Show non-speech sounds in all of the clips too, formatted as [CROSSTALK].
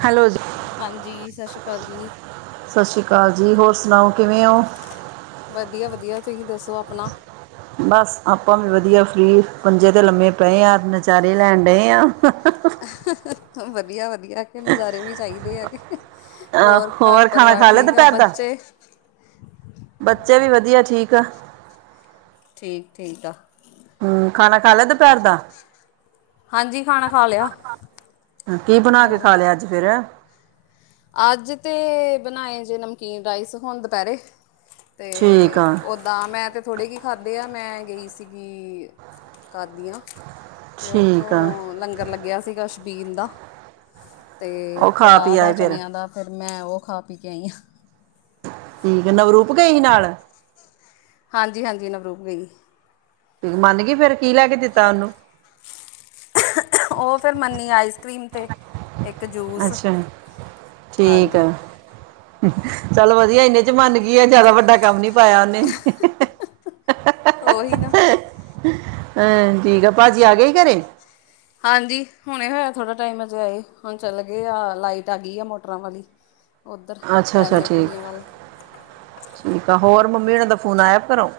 Hello ਜੀ ਹਾਂਜੀ ਸਤਿ ਸ੍ਰੀ ਅਕਾਲ ਜੀ, ਕਾਲ ਜੀ, ਹੋਰ ਸੁਣਾਓ ਕਿਵੇਂ ਹੋ? ਵਧੀਆ ਵਧੀਆ ਤੁਸੀਂ ਦੱਸੋ ਆਪਣਾ, ਬਸ ਆਪਾਂ ਵੀ ਵਧੀਆ ਫ੍ਰੀ ਪੰਜੇ ਤੇ ਲੰਮੇ ਪਏ ਹਾਂ ਨਚਾਰੇ ਲੈਣ ਡਏ ਹਾਂ। ਵਧੀਆ ਵਧੀਆ ਕਿ ਨਜ਼ਾਰੇ ਵੀ ਚਾਹੀਦੇ ਆ ਕਿ ਅ ਹੋਰ ਘਰ ਖਾਣਾ ਪਰਿਵਾਰ ਖਾ ਲਿਆ ਠੀਕ ਆ ਦੁਪਹਿਰ ਦਾ? ਬੱਚੇ ਬੱਚੇ ਵੀ ਵਧੀਆ ਠੀਕ ਆ। ਠੀਕ ਠੀਕ ਆ। ਹੂੰ ਖਾਣਾ ਖਾ ਲੈ ਦੁਪਹਿਰ ਦਾ ਹਾਂਜੀ ਖਾਣਾ ਖਾ ਲਿਆ ਕੀ ਬਣਾ ਕੇ ਅਹ, ਖਾ ਲਿਆ ਅੱਜ ਫੇਰ ਅੱਜ ਤੇ ਬਣਾਏ ਜੇ ਨਮਕੀਨ ਰਾਈਸ ਹੁਣ ਦੁਪਹਿਰੇ ਤੇ ਠੀਕ ਆ ਓਦਾਂ ਮੈਂ ਤੇ ਥੋੜੇ ਕੀ ਖਾਧ [UNINTELLIGIBLE] ਮੈਂ ਗਈ ਸੀਗੀ। ਕਾਦੀਆਂ ਤੇ ਠੀਕ ਆ ਉੱਥੋਂ ਲੰਗਰ ਲੱਗਿਆ ਸੀ ਕਛ ਛਬੀਲ ਦਾ, ਤੇ ਉਹ ਖਾ ਕੜਾਹ ਪੀ ਦਾ ਆਏ ਫਿਰ ਚਨਿਆ ਦਾ ਫਿਰ, ਮੈਂ ਉਹ ਖਾ ਪੀ ਕੇ ਆਈ ਹ ਆ। ਠੀਕ ਨਵਰੂਪ ਗਏ ਸੀ ਨਾਲ ਹਾਂਜੀ ਹਾਂਜੀ ਨਵਰੂਪ ਗਈ। ਮੰਨ ਗਈ ਫੇਰ ਕੀ ਲੈ ਕੇ ਦਿੱਤਾ ਉਹਨੂੰ ਉਹ ਫਿਰ ਮੰਨੀ ਆਈਸ ਕ੍ਰੀਮ ਤੇ ਇੱਕ ਜੂਸ ਅੱਛਾ ਠੀਕ ਹਾਂਜੀ, ਆ। ਚੱਲ ਵਧੀਆ ਇਹਨੇ ਚ ਮੰਨ ਕੀ ਆ ਜਿਆਦਾ ਵੱਡਾ ਕੰਮ ਨੀ ਪਾਇਆ ਉਹਨੇ ਉਹੀ ਨਾ, ਹੂੰ, ਠੀਕ ਆ ਭਾਜੀ ਆ ਗਏ ਹੀ ਘਰੇ, ਹਾਂਜੀ ਹੁਣੇ ਹੋਇਆ ਥੋੜਾ ਟਾਈਮ ਹਜੇ ਆਏ ਹੁਣ ਚੱਲ ਗਏ ਆ ਲਾਈਟ ਆ ਗਈ ਆ ਮੋਟਰਾਂ ਵਾਲੀ ਉੱਧਰ ਅੱਛਾ ਅੱਛਾ, ਪੈਲੀਆਂ ਠੀਕ ਪੂਲੀਆਂ ਵੱਲ ਠੀਕ ਆ। ਹੋਰ ਮੰਮੀ ਉਹੁਨਾਂ ਦਾ ਫੋਨ ਆਇਆ ਘਰੋ।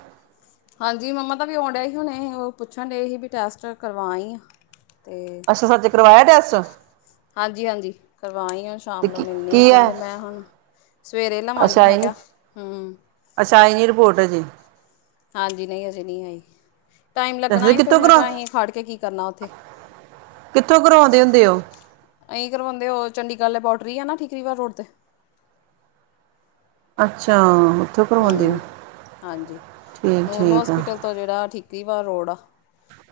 ਹਾਂਜੀ ਮੰਮਾ ਤਾਂ ਵੀ ਆਣ ਡਿਆ ਹੀ ਹੁਣੇ ਉਹ ਪੁੱਛਣ ਡਏ ਸੀ ਵੀ ਟੈਸਟ ਕਰਵਾ ਆ। ਤੇ ਅੱਛਾ ਸੱਚ ਕਰਵਾਇਆ ਟੈਸਟ ਹਾਂਜੀ ਹਾਂਜੀ ਕਰਵਾਈ ਹੁਣ ਤੇ ਸ਼ਾਮ ਨੂੰ ਕੀ ਮਿਲਣੀ ਕੀ ਹੈ ਕਹਿੰਦੇ ਮੈਂ ਹੁਣ ਸਵੇਰੇ ਅੱਛਾ ਲਵਾਂਗੀ ਮੈਂ ਆਈ ਨੀ ਕਿਹਾ ਹੂੰ, ਅੱਛਾ ਆਈ ਨੀ ਰਿਪੋਰਟ ਹਜੇ ਹਾਂਜੀ ਨਹੀਂ ਅਸੀਂ ਨਹੀਂ ਆਈ। ਟਾਈਮ ਲੱਗਣਾ ਦੱਸਦੇ ਸੀ ਫਿਰ ਕਿੱਥੋਂ ਮੈਂ ਕਰਵਾ ਕਿਹਾ ਅਸੀਂ ਖੜ ਕੇ ਕੀ ਕਰਨਾ ਉੱਥੇ ਕਿੱਥੋਂ ਕਰਵਾਉਂਦੇ ਹੁੰਦੇ ਹੋ ਅਸੀਂ ਕਰਵਾਦੇ ਉਹ ਚੰਗੀ ਗੱਲ ਬੋਟਰੀ ਆ ਨਾ ਠੀਕਰੀਵਾ ਰੋਡ 'ਤੇ ਅੱਛਾ, ਉੱਥੋਂ ਕਰਵਾਉਂਦੇ ਹੋ ਹੂੰ ਹਾਂਜੀ ਠੀਕ ਨੂਰ ਠੀਕ ਆ ਹੋਸਪਿਟਲ ਤੋਂ ਜਿਹੜਾ ਠੀਕ, ਤਿਵਾ ਰੋੜਾ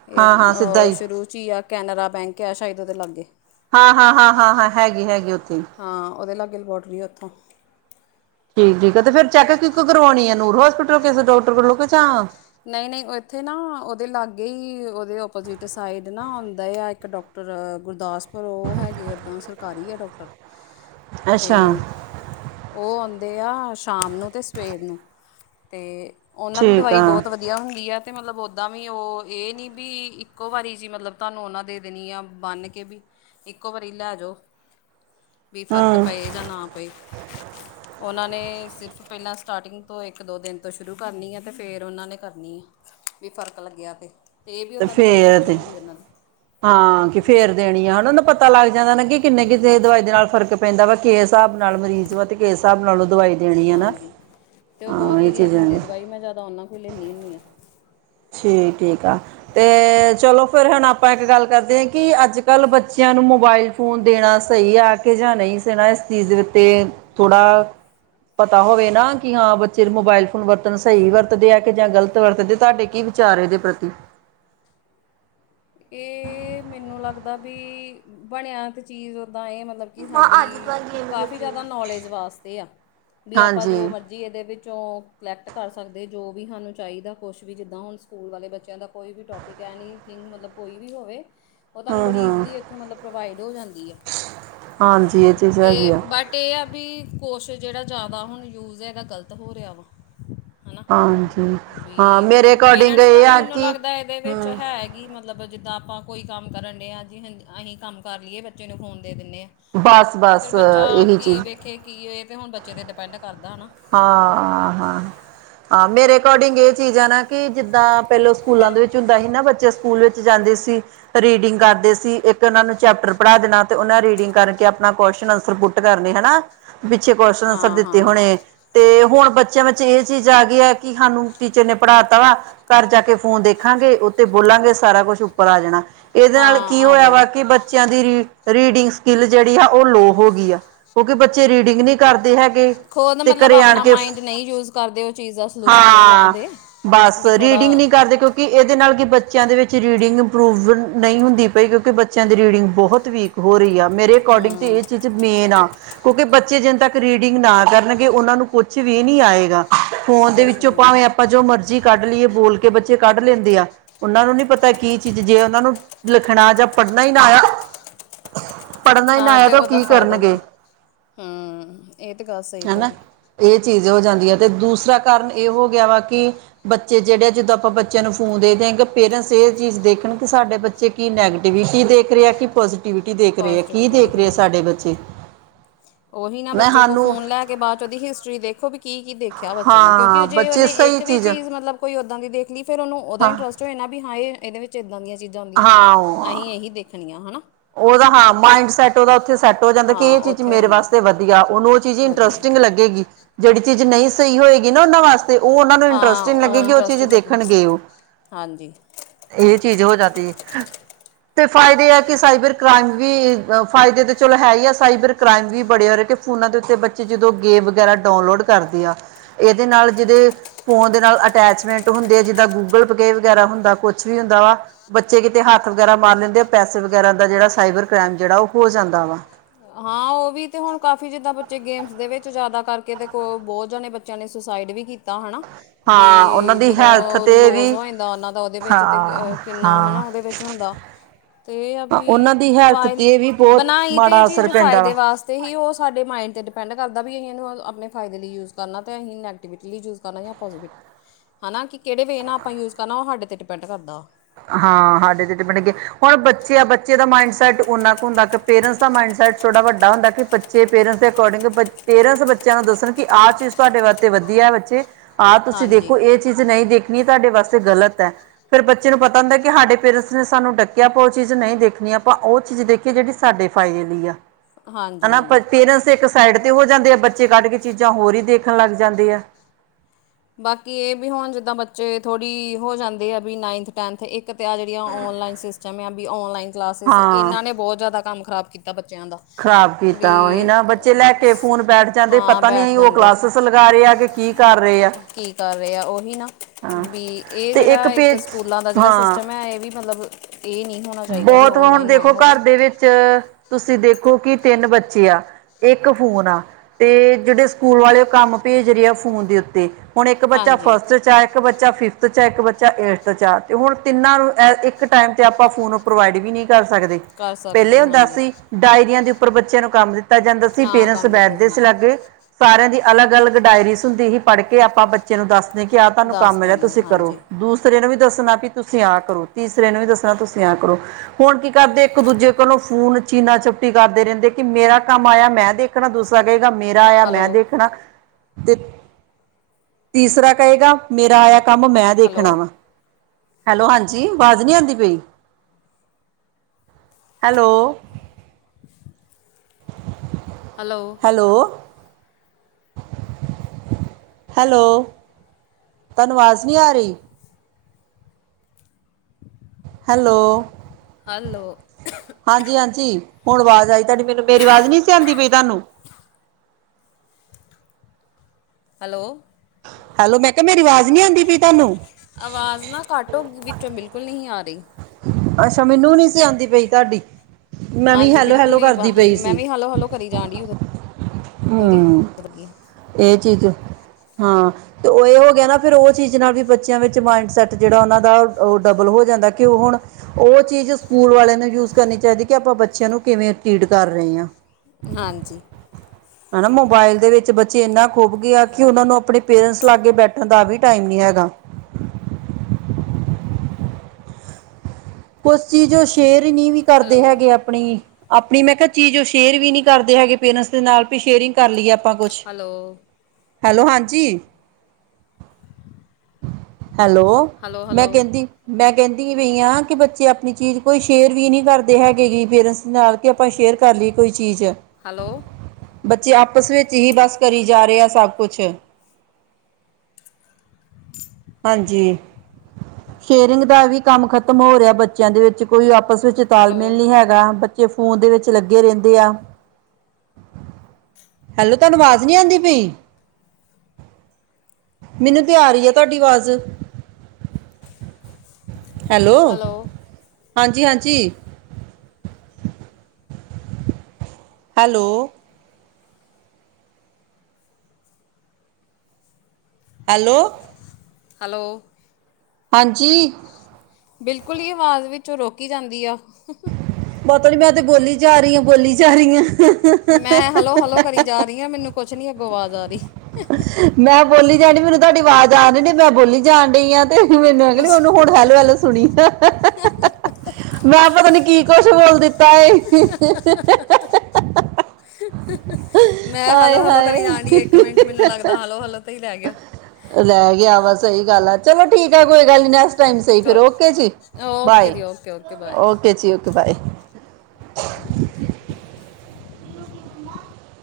ਇਹ ਹਾਂ ਹਾਂ ਸਿੱਧਾ ਅਹ ਹੀ ਸ਼ੁਰੂ ਚ ਹੀ ਆ ਕੈਨੇਰਾ ਬੈਂਕ ਆ ਸ਼ਾਇਦ ਉਹਦੇ ਲਾਗੇ ਹਾਂ ਹਾਂ ਹਾਂ ਹਾਂ ਹਾਂ ਹੈਗੀ ਹੈਗੀ ਉੱਥੇ ਹਾਂ ਉਹਦੇ ਲਾਗੇ, ਇਕ ਲਬੋਟਰੀ ਉੱਥੋਂ ਠੀਕ ਠੀਕ ਆ ਤੇ ਫੇਰ ਚੈੱਕ ਚੁਕ ਕਿਉ ਕਰਾਣੀ ਆ ਹੈ ਨੂਰ ਹੋਸਪਿਟਲ ਕਿਸੇ ਡਾਕਟਰ ਕੋਲੋਂ ਕਿਸ ਜਾਂ, ਨਹੀਂ ਨਹੀਂ ਇੱਥੇ ਨਾ ਉਹਦੇ ਲਾਗੇ ਹੀ ਉਦੇ ਓਪੋਜਿਟ ਸਾਈਡ ਨਾ ਆਦਾ ਆ ਇੱਕ ਡਾਕਟਰ ਗੁਰਦਾਸਪੁਰ ਉਹ ਹੈਗੇ, ਓਦਾਂ ਸਰਕਾਰੀ ਆ ਡਾਕਟਰ ਅੱਛਾ ਤੇ ਉਹ ਆਂ ਸ਼ਾਮ ਨੂੰ ਤੇ ਸਵੇਰ ਨੂੰ, ਅਤੇ, ਉਹਨਾਂ ਦੀ ਠੀਕ ਦਵਾਈ ਆ ਬਹੁਤ ਹੁੰਦੀ ਆ ਤੇ ਮਤਲਬ ਓਦਾਂ ਵੀ ਉਹ ਇਹ ਨੀ ਵੀ ਇੱਕੋ ਵਾਰੀ ਜੀ। ਮਤਲਬ ਤੁਹਾਨੂੰ ਉਹਨਾਂ ਦੇ ਦੇਣੀ ਆ। ਬੰਨ ਕੇ ਵੀ ਇੱਕੋ ਵਾਰੀ ਲੈ ਜਾਓ। ਵੀ ਫ਼ਰਕ ਹੂੰ ਪਏ ਜਾਂ ਨਾ ਪਏ, ਉਹਨਾਂ ਨੇ ਸਿਰਫ ਪਹਿਲਾਂ ਸਟਾਰਟਿੰਗ ਤੋਂ ਇੱਕ ਦੋ ਦਿਨ ਤੋਂ ਸ਼ੁਰੂ ਕਰਨੀ ਹੈ ਅਤੇ ਫਿਰ ਉਹਨਾਂ ਨੇ ਕਰਨੀ ਆ ਵੀ ਫਰਕ ਲੱਗਿਆ ਫਿਰ ਤੇ ਫੇਰ ਤੇ ਹਾਂ ਕਿ ਫੇਰ ਦੇਣੀ ਆ ਹਨ ਨੂੰ ਪਤਾ ਲੱਗ ਜਾਂਦਾ ਨਾ ਕਿ ਕਿੰਨੇ ਕਿਸੇ ਦਵਾਈ ਦੇ ਨਾਲ ਫਰਕ ਪੈਂਦਾ ਵਾ ਕਿਸ ਹਿਸਾਬ ਨਾਲ ਮਰੀਜ਼ ਵਾ ਤੇ ਕਿਸ ਹਿਸਾਬ ਨਾਲ ਉਹ ਦਵਾਈ ਦੇਣੀ ਆ ਨਾ ਹਾਂਜੀ ਤੇ ਉਹ ਹਾਂ ਬਹੁਤ ਇਹ ਵਧੀਆ ਚੀਜ਼ਾਂ ਦਿੰਦੇ ਦਵਾਈ ਮੈਂ ਜਿਆਦਾ ਉਹਨਾਂ ਕੋ ਹੀ ਲੈਂਦੀ ਹੁੰਦੀ ਆ। ਜੀ ਠੀਕ ਆ ਤੇ ਚਲੋ ਫੇਰ ਹੁਣ ਆਪਾਂ ਇੱਕ ਗੱਲ ਕਰਦੇ ਹ। ਕਿ ਅੱਜ ਕੱਲ ਬੱਚਿਆਂ ਨੂੰ ਮੋਬਾਇਲ ਫੋਨ ਦੇਣਾ ਸਹੀ ਆ ਕੇ ਜਾਂ ਨਹੀਂ। ਸਣਾ ਇਸ ਚੀਜ਼ ਦੇ ਉਤੇ ਥੋੜਾ ਪਤਾ ਹੋਵੇ ਨਾ ਕਿ ਹਾਂ ਬੱਚੇ ਮੋਬਾਇਲ ਫੋਨ ਵਰਤਣ ਸਹੀ ਵਰਤਦੇ ਆ ਕੇ ਜਾਂ ਗ਼ਲਤ ਵਰਤਦੇ ਤੁਹਾਡੇ ਕੀ ਵਿਚਾਰ ਇਹਦੇ ਪ੍ਰਤੀ ਇਹ ਮੈਨੂੰ ਲੱਗਦਾ ਵੀ ਬਣਿਆ ਤੇ ਚੀਜ਼ ਓਦਾਂ ਇਹ ਮਤਲਬ ਮਤਲਬ ਕਿ ਸਾਡੀ ਕਾਫੀ ਜ਼ਿਆਦਾ ਨੌਲੇਜ ਵਾਸਤੇ ਆ ਵੀ ਆਪਾਂ ਹਾਂਜੀ ਜੋ ਮਰਜ਼ੀ ਇਹਦੇ ਵਿੱਚੋਂ ਕਲੈਕਟ ਕਰ ਸਕਦੇ। ਜੋ ਵੀ ਸਾਨੂੰ ਚਾਹੀਦਾ ਕੁਛ ਵੀ ਜਿੱਦਾਂ ਹੁਣ ਸਕੂਲ ਵਾਲੇ ਬੱਚਿਆਂ ਦਾ ਕੋਈ ਵੀ ਟੋਪਿਕ ਹੈ ਨਹੀਂ ਥਿੰਗ ਮਤਲਬ ਕੋਈ ਵੀ ਹੋਵੇ, ਉਹ ਤੁਹਾਨੂੰ ਹੂੰ ਬੜੀ ਹੂੰ ਈਜ਼ਲੀ ਇੱਥੋਂ ਮਤਲਬ ਪ੍ਰੋਵਾਈਡ ਹੋ ਜਾਂਦੀ ਆ ਹਾਂਜੀ ਇਹ ਚੀਜ਼ ਤੇ ਹੈਗੀ ਆ ਬਟ ਇਹ ਆ ਵੀ ਕੁਛ ਜਿਹੜਾ ਜ਼ਿਆਦਾ ਹੁਣ ਯੂਜ ਹੈ ਇਹਦਾ ਗ਼ਲਤ ਹੋ ਰਿਹਾ ਵਾ ਹੈ ਨਾ ਹਾਂ, ਵੀ ਮੇਰੇ ਹਣ ਅਕੋਰਡਿੰਗ ਪੇਰੈਂਟਸ ਦਾ ਇਹ ਵੀ ਆ ਮੈਨੂੰ ਕਿ ਲੱਗਦਾ ਇਹਦੇ ਵਿੱਚ ਹਮ ਹੈਗੀ ਮਤਲ ਮਤਲਬ ਜਿੱਦਾਂ ਆਪਾਂ ਕੋਈ ਕੰਮ ਕਰਨ ਡੇ ਹਾਂ ਜੀ ਅਹੀ ਕੰਮ ਕਰ ਲਈਏ ਬੱਚੇ ਨੂੰ ਫੋਨ ਦਿੰਨੇ ਆ ਬਸ ਫੇਰ ਬਸ ਬੱਚਾ ਇਹੀ ਕੀ ਚੀਜ਼ ਵੇਖੇ ਕੀ ਹੋਏ। ਹੁ ਬੱਚੇ ਤੇ ਡਿਪੈਂਡ ਕਰਦਾ ਹਨਾ ਹਾਂ ਹਾਂ ਹਾਂ ਮੇਰੇ, ਅਕੋਰਡਿੰਗ ਇਹ ਚੀਜ਼ ਆ ਨਾ ਕਿ ਜਿੱਦਾਂ ਪਹਿਲੋਂ ਸਕੂਲਾਂ ਦੇ ਵਿੱਚ ਹੁੰਦਾ ਸੀ ਨਾ ਬੱਚੇ, ਸਕੂਲ ਵਿੱਚ ਜਾਂਦੇ ਸੀ। ਰੀਡਿੰਗ ਕਰਦੇ ਸੀ। ਇੱਕ ਉਹਨਾਂ ਨੂੰ ਚੈਪਟਰ ਪੜ੍ਹਾ ਦੇਣਾ ਤੇ ਉਹਨਾ ਰੀਡਿੰਗ ਕਰਕੇ ਆਪਣਾ ਕੁਸ਼ਤੀ ਆਸਰ ਪੁੱਟ ਕਰਨੇ ਹਨਾ। ਪਿੱਛੇ ਕੁਸ਼ਚਨ ਆਸਰ ਹਾਂ ਦਿੱਤੇ ਹਾਂ ਹੁਣੇ। ਤੇ ਹੁਣ ਬੱਚਿਆਂ ਵਿੱਚ ਇਹ ਚੀਜ਼ ਆ ਗਈ ਹੈ ਕਿ ਸਾਨੂੰ ਟੀਚਰ ਨੇ ਪੜ੍ਹਾ ਤਾ ਵਾ ਘਰ ਜਾ ਕੇ ਫੋਨ ਦੇਖਾਂਗੇ। ਤੇ ਬੋਲਾਂਗੇ ਸਾਰਾ ਕੁੱਛ ਪਤਾ ਆ ਜਾਣਾ [INAUDIBLE] ਇਹਦੇ ਹਾਂ ਨਾਲ ਕੀ ਆ ਹੋਇਆ ਵਾ? ਜਾਏਗਾ ਕਿ ਬੱਚਿਆਂ ਦੀ ਰੀ ਰੀਡਿੰਗ ਸਕਿੱਲ ਜਿਹੜੀ ਆ ਉਹ ਲੋਅ ਹੋ ਗਈ ਆ ਕਿਉਂਕਿ ਬੱਚੇ ਰੀਡਿੰਗ ਨਹੀਂ ਕਰਦੇ। ਦੇ ਹੈਗੇ। ਖੁਦ ਤੇ ਮਤਲਬ ਘਰੇ ਆਣ ਆਪਣਾ ਕੇ ਮਾਈੰਡ ਨਹੀਂ ਉਸ ਕਰਦੇ ਸਲਿੂਸ਼ਨ ਨਹੀਂ ਹਾਂ ਲੱਭਦੇ। ਬਸ ਵੀ ਥੋੜ੍ਹਾ ਰੀਡਿੰਗ ਨਹੀਂ ਕਰਦੇ ਕਿਉਂਕਿ ਇਹਦੇ ਨਾਲ ਕਿ ਬੱਚਿਆਂ ਦੇ ਵਿੱਚ ਰੀਡਿੰਗ ਅਪਰੂਵ ਨਹੀਂ ਹੁੰਦੀ ਪਈ ਕਿਉਂਕਿ ਬੱਚਿਆਂ ਦੀ ਰੀਡਿੰਗ ਬਹੁਤ ਵੀਕ ਹੋ ਰਹੀ ਆ। ਮੇਰੇ ਅਕੋਡਿੰਗ ਤਾਂ ਇਹ ਹਾਂ ਚੀਜ਼ ਮੇਨ ਆ ਕਿਉਂਕਿ ਬੱਚੇ ਜਿੰਨ ਤੱਕ ਰੀਡਿੰਗ ਨਾ ਕਰਨ ਉਹਨਾਂ ਨੂੰ ਕੁਛ ਵੀ ਨਹੀ ਆਏਗਾ। ਫੋਨ ਦੇ ਕੁਛ ਵਿੱਚੋਂ ਨਹੀਂ ਹੈਗਾ ਪਾਵੇਂ ਆਪਾਂ ਜੋ ਮਰਜੀ ਕੱਢ ਲਈਏ ਬੋਲ ਕੇ ਬੱਚੇ ਕੱਢ ਲੈਂਦੇਆ ਉਹਨਾਂ ਨੂੰ ਨੀ ਪਤਾ ਕੀ ਚੀਜ਼ ਜੇ ਉਹਨਾਂ ਨੂੰ ਲਿਖਣਾ ਜਾਂ ਪੜ੍ਹਨਾ ਹੀ ਨਾ ਆਇਆ। ਪੜ੍ਹਨਾ ਹੀ ਨਾ ਹਾਂ ਆਇਆ ਤੇ ਤਾਂ ਉਹ ਉਹਦਾ ਕੀ ਫਾਇਦਾ ਨੀ ਕਰਨਗੇ ਇਹ। ਹਮ ਇਹ ਤੇ ਗੱਲ ਸਹੀ ਹਨਾ ਤੁਹਾਡੀ ਇਹ ਚੀਜ਼ ਹੋ ਜਾਂਦੀ ਹੈ। ਤੇ ਦੂਸਰਾ ਕਅਰਨ ਇਹ ਹੋ ਗਿਆ ਵਾ ਕਿ ਬੱਚੇ ਜਿਹੜੇ ਆ ਜਦੋਂ ਆਪਾਂ ਬੱਚਿਆਂ ਨੂੰ ਫੋਨ ਦੇਂਦੇ ਹਾਂ। ਕਿ ਪੇਰੈਂਟਸ ਇਹ ਚੀਜ਼ ਦੇਖਣ ਕਿ ਸਾਡੇ ਬੱਚੇ ਕੀ ਨੈਗੇਟਿਵ ਕੀ ਦੇਖ ਰਹੇ ਆ? ਕਿ ਪੋ ਐਕਟੀਵਿਟੀ ਦੇਖ ਰਹੇ ਆ ਕੀ ਦੇਖ ਰਹੇ ਆ? ਸਾਡੇ ਬੱਚੇ। ਉਹੀ ਨਾ ਨਹੀਂ ਬੱਚੇ ਕੋਲ ਸਾਨੂੰ ਫੋਨ ਲੈ ਕੇ ਬਾਅਦ ਚ ਉਹਦੀ ਹਿਸਟਰੀ ਦੇਖੋ ਵੀ ਕੀ-ਕੀ ਦੇਖਿਆ ਬੱਚੇ ਨੇ। ਕਿਉਂਕਿ ਹਾਂ ਜੇ ਬੱਚੇ ਉਹਨੇ ਸਹੀ ਇੱਕ ਵੀ ਚੀਜ਼ ਮਤਲਬ ਕੋਈ ਉਹਦਾਂ ਦੀ ਦੇਖ ਲਈ ਫਿਰ ਉਹਨੂੰ ਉਹਦਾ ਹਾਂ ਇੰਟਰਸਟ ਹੋਏ ਨਾ ਵੀ ਹਾਂ ਇਹ ਇਹਦੇ ਵਿੱਚ ਇੱਦਾਂ ਦੀਆਂ ਚੀਜ਼ਾਂ ਹੁੰਦੀਆਂ ਹਾਂ ਅਸੀਂ ਇਹੀ ਦੇਖਣੀਆਂ ਹਨਾ ਉਹਦਾ ਹਾਂ ਮਾਇੰਡ ਸੈਟ ਉਹਦਾ ਉੱਥੇ ਸੈੱਟ ਹੋ ਜਾਂਦਾ ਕਿ ਹਾਂ ਇਹ ਚੀਜ਼ ਉੱਥੇ ਹੋਏ ਮੇਰੇ ਨਾ ਵਾਸਤੇ ਵਧੀਆ ਉਹਨੂੰ ਉਹ ਚੀਜ਼ ਵਧੀਆ ਇੰਟਰਸਟਿੰਗ ਲੱਗੇਗੀ। ਜਿਹੜੀ ਚੀਜ਼ ਨਹੀਂ ਸਹੀ ਹੋਏਗੀ ਨਾ ਉਹਨਾਂ ਵਾਸਤੇ ਤੇ ਉਹ ਉਹਨਾਂ ਨੂੰ ਹਾਂ ਇੰਟਰਸਟਿੰਗ ਲੱਗੇਗੀ ਉਹ ਇੰਟਰਸਟ ਚੀਜ਼ ਹੀ ਲੱਗੂ ਦੇਖਣਗੇ। ਉਹ ਹਾਂਜੀ ਇਹ ਚੀਜ਼ ਹੋ ਜਾਂਦੀ ਹੈ ਤੇ ਫਾਇਦੇ ਹੈ ਸਾਈਬਰ ਕ੍ਰਾਈਮ ਵੀ ਫਾਇਦੇ ਤੇ ਚਲੋ ਹੈ। ਹੀ ਆ ਸਾਈਬਰ ਕ੍ਰਾਈਮ ਵੀ ਬੜੇ ਹੋ ਫੋਨਾ ਦੇ ਉੱਤੇ ਬੱਚੇ ਜਦੋਂ ਗੇਮ ਵਗੈਰਾ ਡਾਊਨਲੋਡ ਕਰਦੇ ਆ ਇਹਦੇ ਨਾਲ ਜਿਦੇ ਫੋਨ ਦੇ ਨਾਲ ਅਟੈਚਮੈਂਟ ਹੁੰਦੇ ਆ। ਜਿੱਦਾਂ ਗੂਗਲ ਪੇ ਵਗੈਰਾ ਹੁੰਦਾ। ਕੁਛ ਵੀ ਹੁੰਦਾ ਵਾ। ਬੱਚੇ ਕਿਤੇ ਹੱਥ ਵਗੈਰਾ ਮਾਰ ਲੈਂਦੇ ਆ ਪੈਸੇ ਵਗੈਰਾ ਦਾ ਜਿਹੜਾ ਸਾਈਬਰ ਕ੍ਰਾਈਮ ਜਿਹੜਾ ਉਹ ਹੋ ਜਾਂਦਾ ਵਾ। ਹਾਂ ਉਹ ਵੀ ਤੇ ਹੁਣ ਕਾਫ਼ੀ ਜਿੱਦਾਂ ਬੱਚੇ ਗੇਮਸ ਦੇ ਵਿੱਚ ਜ਼ਿਆਦਾ ਕਰਕੇ ਤੇ ਬਹੁਤ ਜਾਣੇ ਬੱਚਿਆਂ ਨੇ ਸੁਸਾਈਡ ਵੀ ਕੀਤੀ ਕੀਤਾ ਹੋਣਾ ਵੀ ਹਾਂ ਉਹਨਾਂ ਦੀ ਜਦੋਂ ਹੈਲਥ ਤੇ ਵੀ ਲੋਸ ਹੋ ਜਾਂਦਾ ਉਹਨਾਂ ਦਾ ਉਹਦੇ ਵਿੱਚ ਤੇ ਹਾਂ ਕਿੰਨਾ ਹਨਾ ਹਾਂ ਉਹਦੇ ਵਿੱਚ ਹੁੰਦਾ। ਤੇ ਆ ਵੀ ਉਹਨਾਂ ਦੀ ਹੈਲਥ ਫਾਈਲ ਤੇ ਵੀ ਬਹੁਤ ਬਣਾਈ ਤੇ ਇਹ ਮਾੜਾ ਅਸਰ ਚੀਜ਼ ਫਾਈਲ ਪੈਂਦਾ ਵਾ ਵਾਸਤੇ ਹੀ ਉਹ ਸਾਡੇ ਮਾਇੰਡ ਤੇ ਡਿਪੈਂਡ ਕਰਦਾ। ਵੀ ਅਸੀਂ ਆਪਣੇ ਫ਼ਾਇਦੇ ਲਈ ਯੂਜ ਕਰਨਾ ਤੇ ਅਸੀਂ ਨੈਗੇਟਿਵਿਟੀ ਲਈ ਯੂਜ ਕਰਨਾ ਜਾਂ ਪੋਜ਼ਟਿਵ ਹੈ ਨਾ ਕਿ ਕਿਹੜੇ ਵੇਅ ਨਾਲ ਆਪਾਂ ਯੂਜ ਕਰਨਾ ਉਹ ਸਾਡੇ 'ਤੇ ਡਿਪੈਂਡ ਕਰਦਾ ਹਾਂ ਸਾਡੇ ਤੇ ਡਪਣ ਹੁਣ ਬੱਚੇ-ਬੱਚੇ ਦਾ ਮੰਡਸੈਟ ਸੈੱਟ ਹੁੰਦਾ ਪੇਰਟਸ ਦਾ ਮਡਟ ਸੈੱਟ ਥੋੜਾ ਵੱਡਾ ਹੁੰਦਾ ਕਿ ਬੱਚੇ ਪੇਰਟਸ ਦੇ ਅਕੋਰਡਿੰਗ ਪੇਰੈਂਟਸ ਬੱਚਿਆਂ ਨੂੰ ਦੱਸਣ ਕਿ ਆਹ ਚੀਜ਼ ਤੁਹਾਡੇ ਵਾਸਤੇ ਵਧੀਆ ਬੱਚੇ। ਆਹ ਤੁਸੀਂ ਦੇਖੋ ਹਾਂਜੀ ਇਹ ਚੀਜ਼ ਨਹੀਂ ਦੇਖਣੀ। ਤੁਹਾਡੇ ਵਾਸਤੇ ਗ਼ਲਤ ਹੈ। ਫਿਰੱਚ ਬੱਚੇ ਨੂੰ ਪਤਾ ਹੁੰਦਾ ਕਿ ਸਾਡੇ ਪੇਰੈਂਟਸ ਨੇ ਸਾਨੂੰ ਡੱਕਿਆ ਆਪਾਂ ਉਹ ਚੀਜ਼ ਨਹੀਂ ਦੇਖਣੀ, ਆਪਾਂ ਉਹ ਚੀਜ਼ ਦੇਖੀਏ ਜਿਹੜੀ ਸਾਡੇ ਫਾਇਦੇ ਦੀ ਆ। ਹਾਂਜੀ ਹਨਾ ਹਾਂਜੀ ਪੇਰੈਂਟਸ ਇੱਕ ਸਾਈਡ ਤੇ ਹੋ ਜਾਂਦੇ ਆ। ਬੱਚੇ ਕੱਢ ਕੇ ਚੀਜ਼ਾਂ ਹੋਰ ਹੀ ਦੇਖਣ ਲੱਗ ਜਾਂਦੇ ਆ। ਬਾਕੀ ਇਹ ਵੀ ਹੁਣ ਜਿੱਦਾਂ ਬੱਚੇ ਥੋੜੀ ਹੋ ਜਾਂਦੇ ਆ ਵੀ ਨਾਈਨਥ ਟੈਨਥ ਇੱਕ ਇੱਕ ਤਾਂ ਆ ਜਿਹੜੀਆਂ ਔਨਲਾਈਨ ਸਿਸਟਮ ਆ ਵੀ ਔਨਲਾਈਨ- ਕਲਾਸਿਸ ਹਾਂ ਇਹਨਾਂ ਨੇ ਬਹੁਤ ਜ਼ਿਆਦਾ ਕੰਮ ਖਰਾਬ ਕੀਤੀ। ਖ਼ਰਾਬ ਕੀਤਾ ਉਹੀ ਨਾ ਬੱਚੇ ਲੈ ਕੇ ਸ ਫੋਨ ਬੈਠ ਜਾਂਦੇ ਹਾਂ ਪਤਾ ਨੀ ਬੈਠ ਅਸੀਂ ਉਹ ਜਾਂਦੇ ਕਲਾਸਿਸ ਲਗਾ ਰਹੇ ਆ ਕਿ ਕੀ ਕਰ ਰਹੇ। ਆ ਕੀ ਕਰ ਰਹੇ ਆ ਉਹੀ ਨਾ ਹਾਂ ਵੀ ਇਹ ਤੇ ਜਿਹੜਾ ਇੱਕ ਪੇਜ ਸਕੂਲਾਂ ਦਾ ਜਿਹੜਾ ਹਾਂ ਸਿਸਟਮ ਹੈ। ਇਹ ਵੀ ਮਤਲਬ ਇਹ ਨਹੀਂ ਹੋਣਾ ਚਾਹੀਦਾ ਵੀ ਬਹੁਤ ਹੁਣ ਔਨਲਾਈਨ ਨਾ ਦੇਖੋ ਘਰ ਹੋਵੇ ਦੇ ਵਿੱਚ ਤੁਸੀਂ ਦੇਖੋ ਦੇਖੋ ਕਿ ਤਿੰਨ ਬੱਚੇ ਆ ਇੱਕ ਫੋਨ ਆ ਤੇ ਜਿਹੜੇ ਸਕੂਲ ਵਾਲੇ ਉਹ ਕੰਮ ਭੇਜ ਰਹੇ ਆ ਫੋਨ ਦੇ ਉੱਤੇ ਹੁਣ ਇੱਕ ਬੱਚਾ ਹਾਂਜੀ ਫਸਟ ਚ ਆਇ ਇੱਕ ਬੱਚਾ ਫਿਫਥ ਇੱਕ ਬੱਚਾ ਏਅਰਥ ਚ ਹੁਣ ਤਿੰਨਾਂ ਨੂੰ ਟਾਈਮ ਤੇ ਆਪਾਂ ਫੋਨ ਪ੍ਰੋਵਾਈਡ ਵੀ ਨਹੀਂ ਕਰ ਸਕਦੇ ਕਰ ਪਹਿਲੇ ਸਕਦੇ ਹੁੰਦਾ ਹਾਂਜੀ ਸੀ ਡਾਇਰੀਆਂ ਦੀ ਉਰ ਬੱਚਿਆਂ ਨੂੰ ਕੰਮ ਦਿੱ ਤਾ ਜਾਂਦਾ ਸੀ। ਹਾਂ ਪੇਰੈਂਟਸ ਕੰਮ ਦਿੱਤਾ ਬੈਠਦੇ ਸੀ ਜਾਂਦਾ ਲਾਗੇ ਸਾਰਿਆਂ ਦੀ ਅਲੱਗ-ਅਲੱਗ ਡਾਇਰੀਜ਼ ਹੁੰਦੀ ਸੀ। ਪੜ੍ਹ ਕੇ ਆਪਾਂ ਬੱਚੇ ਨੂੰ ਦੱਸਦੇ ਕਿਆ ਤੁਹਾਨੂੰ ਕੰਮ ਦੱਸ ਮਿਲਿਆ ਦਿੰਦੇ ਤੁਸੀਂ ਕਰੋ ਹਾਂਜੀ ਦੂਸਰੇ ਨੇ ਵੀ ਦੱਸਣਾ ਵੀ ਤੁਸੀਂ ਆਹ ਕਰੋ ਤੀਸਰੇ ਨੂੰ ਵੀ ਦੱਸ- ਤੁਸੀਂ ਆ ਕਰੋ ਹੁਣ ਕੀ ਕਰਦੇ ਇੱਕ ਦੂਜੇ ਕੋਲੋਂ ਫੋਨ ਚੀਨਾ-ਚਪਟੀ ਕਰਦੇ ਰਹਿੰਦੇ ਕਿ ਮੇਰਾ ਕੰਮ ਆਇਆ, ਮੈਂ ਦੇਖਣਾ ਦੂਸਰਾ ਕ ਮੇਰਾ ਆਇਆ, ਹੈਲੋ ਮੈਂ ਦੇਖਣਾ ਤੇ ਤੀਸਰਾ ਕਹੇਗਾ ਮੇਰਾ ਆਇਆ ਕੰਮ ਮੈਂ ਹੈਲੋ ਦੇਖਣਾ ਵਾ ਹੈਲੋ ਹਾਂਜੀ ਆਵਾਜ਼ ਨੀ ਆਉਂਦੀ ਪਈ ਹੈਲੋ ਹੈਲੋ। [INAUDIBLE] ਹੈਲੋ। ਤੁਹਾਨੂੰ ਆਵਾਜ਼ ਨੀ ਆ ਰਹੀ। ਹੈਲੋ। ਹੈਲੋ। ਹਾਂਜੀ ਹਾਂਜੀ ਹੁਣ ਆਵਾਜ਼ ਆਈ। ਤੇਡੀ ਮੈਨੂੰ ਮੇਰੀ ਆਵਾਜ਼ ਨੀ ਸੀ ਆਂਦੀ ਪਈ ਤੁਹਾਨੂੰ ਹੈਲੋ ਹੈਲੋ ਮੈਂ ਕਿਹਾ ਮੇਰੀ ਆਵਾਜ਼ ਨਹੀਂ ਆਉਂਦੀ ਪਈ ਤੁਹਾਨੂੰ ਆਵਾਜ਼ ਨਾ ਘੱਟ ਹੋ। ਵਿੱਚੋਂ ਬਿਲਕੁਲ ਨਹੀਂ ਆ ਰਹੀ ਅੱਛਾ ਮੈਨੂੰ ਨਹੀਂ ਸੀ ਆਉਂਦੀ ਪਈ ਤੁਹਾਡੀ ਮੈਂ ਵੀ ਹਾਂਜੀ ਹੈਲੋ ਬਿਲਕੁਲ ਹੈਲੋ ਹੀ ਕਰਦੀ ਬੰਦ ਹੋਈ ਪਈ ਮੈਂ ਸੀ ਵੀ ਹਲੋ ਹਲੋ ਕਰੀ ਜਾਣ ਡ ਹਮ ਦੀਗੀ ਇਹ ਚੀਜ਼ ਹਾਂ ਤੇ ਇਹ ਹੋ ਗਿਆ ਨਾ ਫਿਰ ਉਹ ਚੀਜ਼ ਨਾਲ ਵੀ ਬੱਚਿਆਂ ਵਿੱਚ ਮਾਇੰਡ ਸੈਟ ਜਿਹੜਾ ਉਹਨਾਂ ਦਾ ਉਹ ਡਬਲ ਹੋ ਜਾਂਦਾ ਕਿ ਹੁਣ ਉਹ ਚੀਜ਼ ਸਕੂਲ ਵਾਲਿਆਂ ਨੂੰ ਯੂਜ ਕਰਨੀ ਚਾਹੀਦੀ ਕਿ ਆਪਾਂ ਬੱਚਿਆਂ ਨੂੰ ਕਿਵੇਂ ਟ੍ਰਰੀਟ ਕਰ ਰਹੇ ਹਾਂ ਹਾਂਜੀ ਹਨਾ ਮੋਬਾਇਲ ਦੇ ਵਿੱਚ ਇਨਾ ਖੁਬ ਗਿਆ ਕਿ ਉਹਨਾਂ ਨੂੰ ਆਪਣੇ ਪੇਰੈਂਟਸ ਲਾਗੇ ਬੈਠਣ ਦਾ ਵੀ ਟਾਈਮ ਨੀ ਹੈਗਾ ਕੋਸੀੀ ਜੋ ਸ਼ਛੇਰ ਨੀ ਵੀ ਕਰਦੇ ਹੈਲੋ ਹੈਗੇ ਆਪਣੀ ਆਪਣੀ ਮੈਂ ਕਿਹਾ ਚੀਜ਼ ਉਹ ਸ਼ੇਅਰ ਵੀ ਨਹੀਂੀ ਕਰਦੇ ਹੈਗੇ ਪੇਰੈਂਟਸ ਦੇ ਨਾਲ ਵੀ ਸ਼ੇਅਰਿੰਗ ਕਰ ਲਈਏ ਆਪ ਹੈਲੋ ਹੈਲੋ ਹਾਂਜੀ ਹੈਲੋ ਹੈਲੋ ਮੈਂ ਹੈਲੋ ਕਹਿੰਦੀ ਕਹਿੰਦੀ ਪਈਆ ਕਿ ਬੱਚੇ ਆਪਣੀ ਚੀਜ਼ ਕੋਈ ਸ਼ੇਅਰ ਵੀ ਨਹੀਂੀ ਕਰਦੇ ਹੈਗੇਗੀ ਪੇਰੈਂਟਸ ਨਾਲ ਕਿ ਆਪਾਂ ਸ਼ੇਅਰ ਕਰ ਲਈਏ ਕੋਈ ਚੀਜ਼ ਹੈਲੋ ਬੱਚੇ ਆਪਸ ਵਿੱਚ ਹੀ ਬਸ ਕਰੀ ਜਾ ਰਹੇ ਆ ਸਭ ਕੁਛ [INAUDIBLE] ਹਾਂਜੀ ਸ਼ੇਅਰਿੰਗ ਦਾ ਵੀ ਕੰਮ ਖਤਮ ਹੋ ਰਿਹਾ ਬੱਚਿਆਂ ਦੇ ਵਿੱਚ ਕੋਈ ਆਪਸ ਵਿੱਚ ਤਾਲਮੇਲ ਹੈਲੋ ਨੀ ਹੈਗਾ ਜੇ ਫੋਨ ਦੇ ਵਿੱਚ ਲੱਗੇ ਰਹਿੰਦੇ ਆ ਹੈਲੋ ਤੁਹਾਨੂੰ ਆਵਾਜ਼ ਨਹੀਂੀ ਆਉਂਦੀ ਪਈ ਮੈਨੂੰ ਤਾਂ ਆ ਰਹੀ ਰਹੀ ਹੈ ਤੁਹਾਡੀ ਆਵਾਜ਼ ਹੈਲੋ ਹਾਂਜੀ ਹਾਂਜੀ ਹੈਲੋ ਹੈਲੋ ਹੈਲੋ ਹਾਂਜੀ ਬਿਲਕੁਲ ਹੀ ਆਵਾਜ਼ ਵਿੱਚੋਂ ਰੋਕੀ ਜਾਂਦੀ ਆ ਮਤਾ ਨੀ ਮੈਂ ਤੇ ਬੋਲੀ ਜਾ ਰਹੀ ਹਾਂ ਬੋਲੀ ਜਾ ਰਹੀ ਹਾਂ ਮੈਂ ਹਲੋ ਹਲੋ ਕਰੀ ਜਾ ਰਹੀ ਹਾਂ ਮੈਨੂੰ ਕੁਛ ਨੀ ਅੱਗੋਂ ਆਵਾਜ਼ ਆ ਰਹੀ ਮੈਂ ਬੋਲੀ ਜਾਣੀ ਮੈਨੂੰ ਤੁਹਾਡੀ ਆਵਾਜ਼ ਆਣ ਡ ਮੈਂ ਬੋਲੀ ਜਾਣ ਡਈ ਆਾਂ ਮੈਨੂੰ ਐਂਗਲੀ ਉਹਨੂੰ ਹੁਣ ਅੱਛਾ ਹੈਲੋ ਹੈਲੋ ਸੁਣੀ ਆ ਮੈਂ ਆਪਤਾਨ ਕੀ ਕੁਛ ਬੋਲ ਦਿੱ [INAUDIBLE] ਹ ਹ। ਮੈਂ ਹਲੋ ਹਲੋ ਕਰੀ ਜਾਣ ਡ ਇੱਕ ਮਿੰਟ ਮੈਨੂੰ ਲੱਗਦਾ ਹਲੋ ਹਲੋ ਤੇ ਹੀ ਰਹਿ ਗਿਆ? ਰਹਿ ਗਿਆ ਵਾ ਸਹੀ ਗੱਲ ਆ ਚਲੋ ਠੀਕ ਆ ਕੋਈ ਗੱਲ ਨੀ। ਨੈਕਸਟ ਟਾਈਮ ਸਹੀ ਫਿਰ ਓਕੇ ਜੀ ਓਕੇ ਬਾਏ ਜੀ ਓਕੇ ਓਕੇ ਬਾਏ ਓਕੇ ਜੀ ਓਕੇ। ਦੁਬਏ।